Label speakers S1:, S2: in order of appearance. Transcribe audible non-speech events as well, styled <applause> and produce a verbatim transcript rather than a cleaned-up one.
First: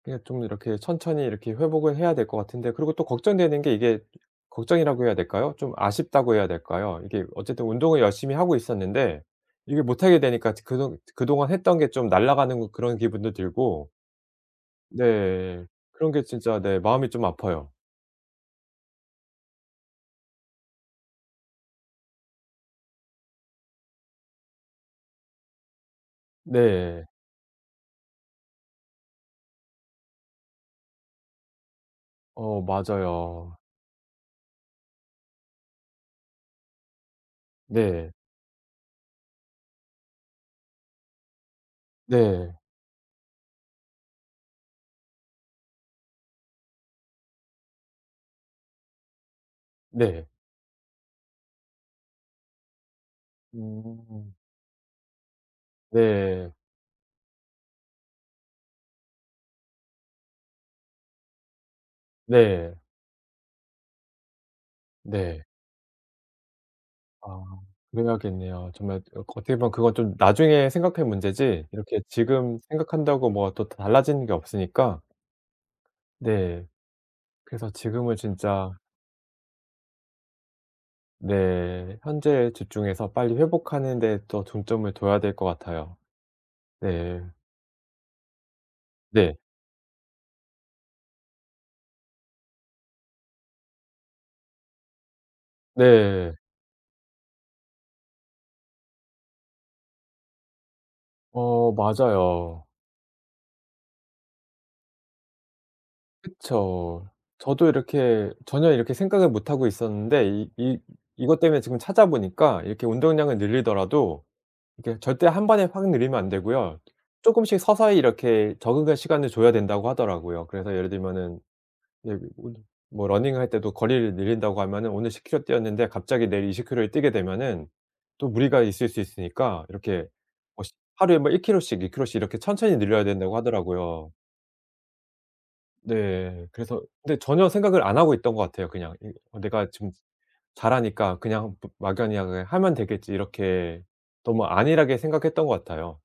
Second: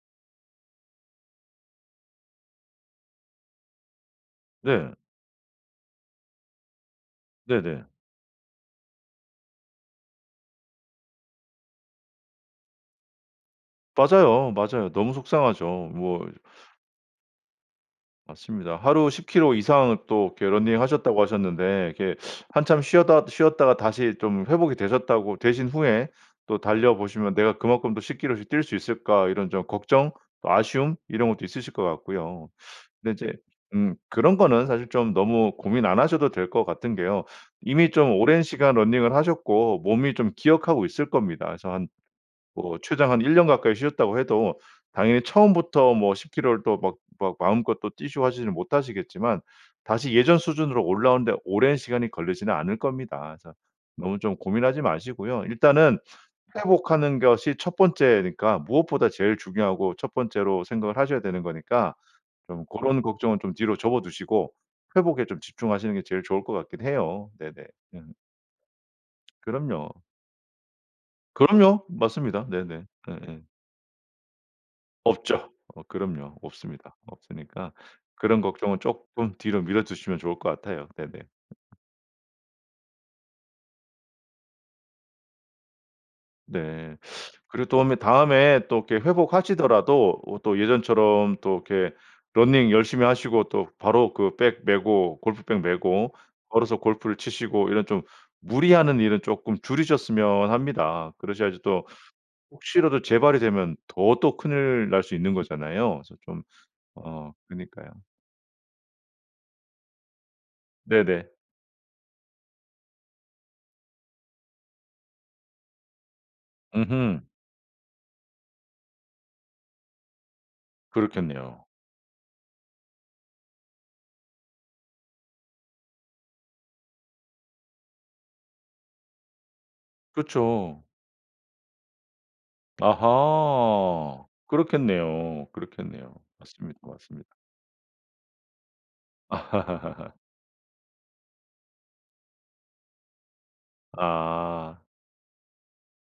S1: 그냥 좀 이렇게 천천히 이렇게 회복을 해야 될 것 같은데 그리고 또 걱정되는 게 이게
S2: 네.
S1: 걱정이라고 해야 될까요? 좀 아쉽다고 해야 될까요? 이게 어쨌든
S2: 네네.
S1: 운동을 열심히 하고 있었는데 이게 못 하게 되니까 이제 그동 그동안 했던 게 좀 날아가는 그런 기분도 들고
S2: 맞아요. 맞아요. 너무 속상하죠.
S1: 네. 그런 게
S2: 뭐
S1: 진짜 네 마음이 좀 아파요.
S2: 맞습니다. 하루 십 킬로 이상 또 이렇게 러닝 하셨다고 하셨는데 이렇게 한참 쉬었다 쉬었다가 다시 좀 회복이 되셨다고 되신 후에 또 달려
S1: 네.
S2: 보시면 '내가 그만큼 또 십 킬로씩 뛸 수 있을까?' 이런 좀 걱정 또 아쉬움 이런 것도 있으실 것 같고요.
S1: 어
S2: 근데 이제
S1: 맞아요.
S2: 음 그런 거는 사실 좀 너무 고민 안 하셔도 될 것 같은 게요. 이미
S1: 네.
S2: 좀 오랜 시간 러닝을 하셨고 몸이 좀 기억하고 있을 겁니다. 그래서 한
S1: 네.
S2: 뭐 최장 한 일 년 가까이 쉬셨다고 해도 당연히 처음부터 뭐 십 킬로를 또 막 막 마음껏 또 뛰시고 하지는 못하시겠지만 다시
S1: 네.
S2: 예전 수준으로 올라오는데 오랜 시간이 걸리지는 않을 겁니다. 자 너무
S1: 음.
S2: 좀 고민하지 마시고요. 일단은
S1: 네.
S2: 회복하는 것이 첫 번째니까 무엇보다 제일 중요하고 첫 번째로 생각을 하셔야 되는 거니까 좀
S1: 네.
S2: 고런 걱정은 좀 뒤로 접어 두시고 회복에 좀
S1: 네.
S2: 집중하시는 게 제일 좋을 것 같긴 해요.
S1: 아
S2: 네네. 음.
S1: 그래야겠네요. 정말 그 어떻게 보면
S2: 그럼요.
S1: 그건 좀 나중에 생각할 문제지
S2: 그럼요.
S1: 이렇게
S2: 맞습니다.
S1: 지금
S2: 네네.
S1: 생각한다고
S2: 예예.
S1: 뭐가 또 달라지는 게 없으니까.
S2: 없죠. 어 그럼요.
S1: 네.
S2: 없습니다.
S1: 그래서
S2: 없으니까
S1: 지금은
S2: 그런
S1: 진짜
S2: 걱정은 쪼끔 뒤로 미뤄 두시면 좋을 것 같아요. 네네.
S1: 네. 현재에 집중해서 빨리 회복하는 데 더 중점을 둬야 될 것 같아요.
S2: 네.
S1: 네.
S2: 그리고 도음에 다음에 또 이렇게
S1: 네.
S2: 회복하시더라도 어 또 예전처럼 또 이렇게 러닝 열심히 하시고 또 바로 그 백 메고 골프백 메고
S1: 네.
S2: 걸어서 골프를 치시고 이런 좀 무리하는 일은 쪼끔 줄이셨으면 합니다. 그러셔야지
S1: 어
S2: 또
S1: 맞아요.
S2: 혹시라도 재발이 되면 더 또 큰일 날 수 있는 거잖아요. 그래서 좀
S1: 그쵸.
S2: 어
S1: 저도
S2: 그니까요.
S1: 이렇게 전혀 이렇게 생각을 못 하고 있었는데 이 이
S2: 네네.
S1: 이것 때문에 지금 찾아보니까 이렇게 운동량을 늘리더라도 이렇게 절대 한 번에 확 늘리면 안 되고요.
S2: 음흠.
S1: 쪼끔씩 서서히 이렇게 적응할 시간을 줘야 된다고 하더라고요. 그래서 예를 들면은
S2: 그렇겠네요.
S1: 예 뭐 뭐 러닝할 때도 거리를 늘린다고 하면은 오늘 십 킬로 뛰었는데 갑자기 내일 이십 킬로를 뛰게 되면은 또 무리가 있을 수 있으니까 이렇게 뭐 시
S2: 그쵸.
S1: 하루에 뭐 일 킬로씩 이 킬로씩 이렇게 천천히 늘려야 된다고 하더라고요.
S2: 아하. 그렇겠네요, 그렇겠네요.
S1: 네.
S2: 맞습니다,
S1: 그래서 근데
S2: 맞습니다.
S1: 전혀 생각을 안 하고 있던 것 같아요, 그냥. 이 내가 지금
S2: <laughs>
S1: 잘하니까 그냥 마 막연히 '그냥 하면 되겠지.' 이렇게 너무
S2: 아.
S1: 안일하게 생각했던 것 같아요.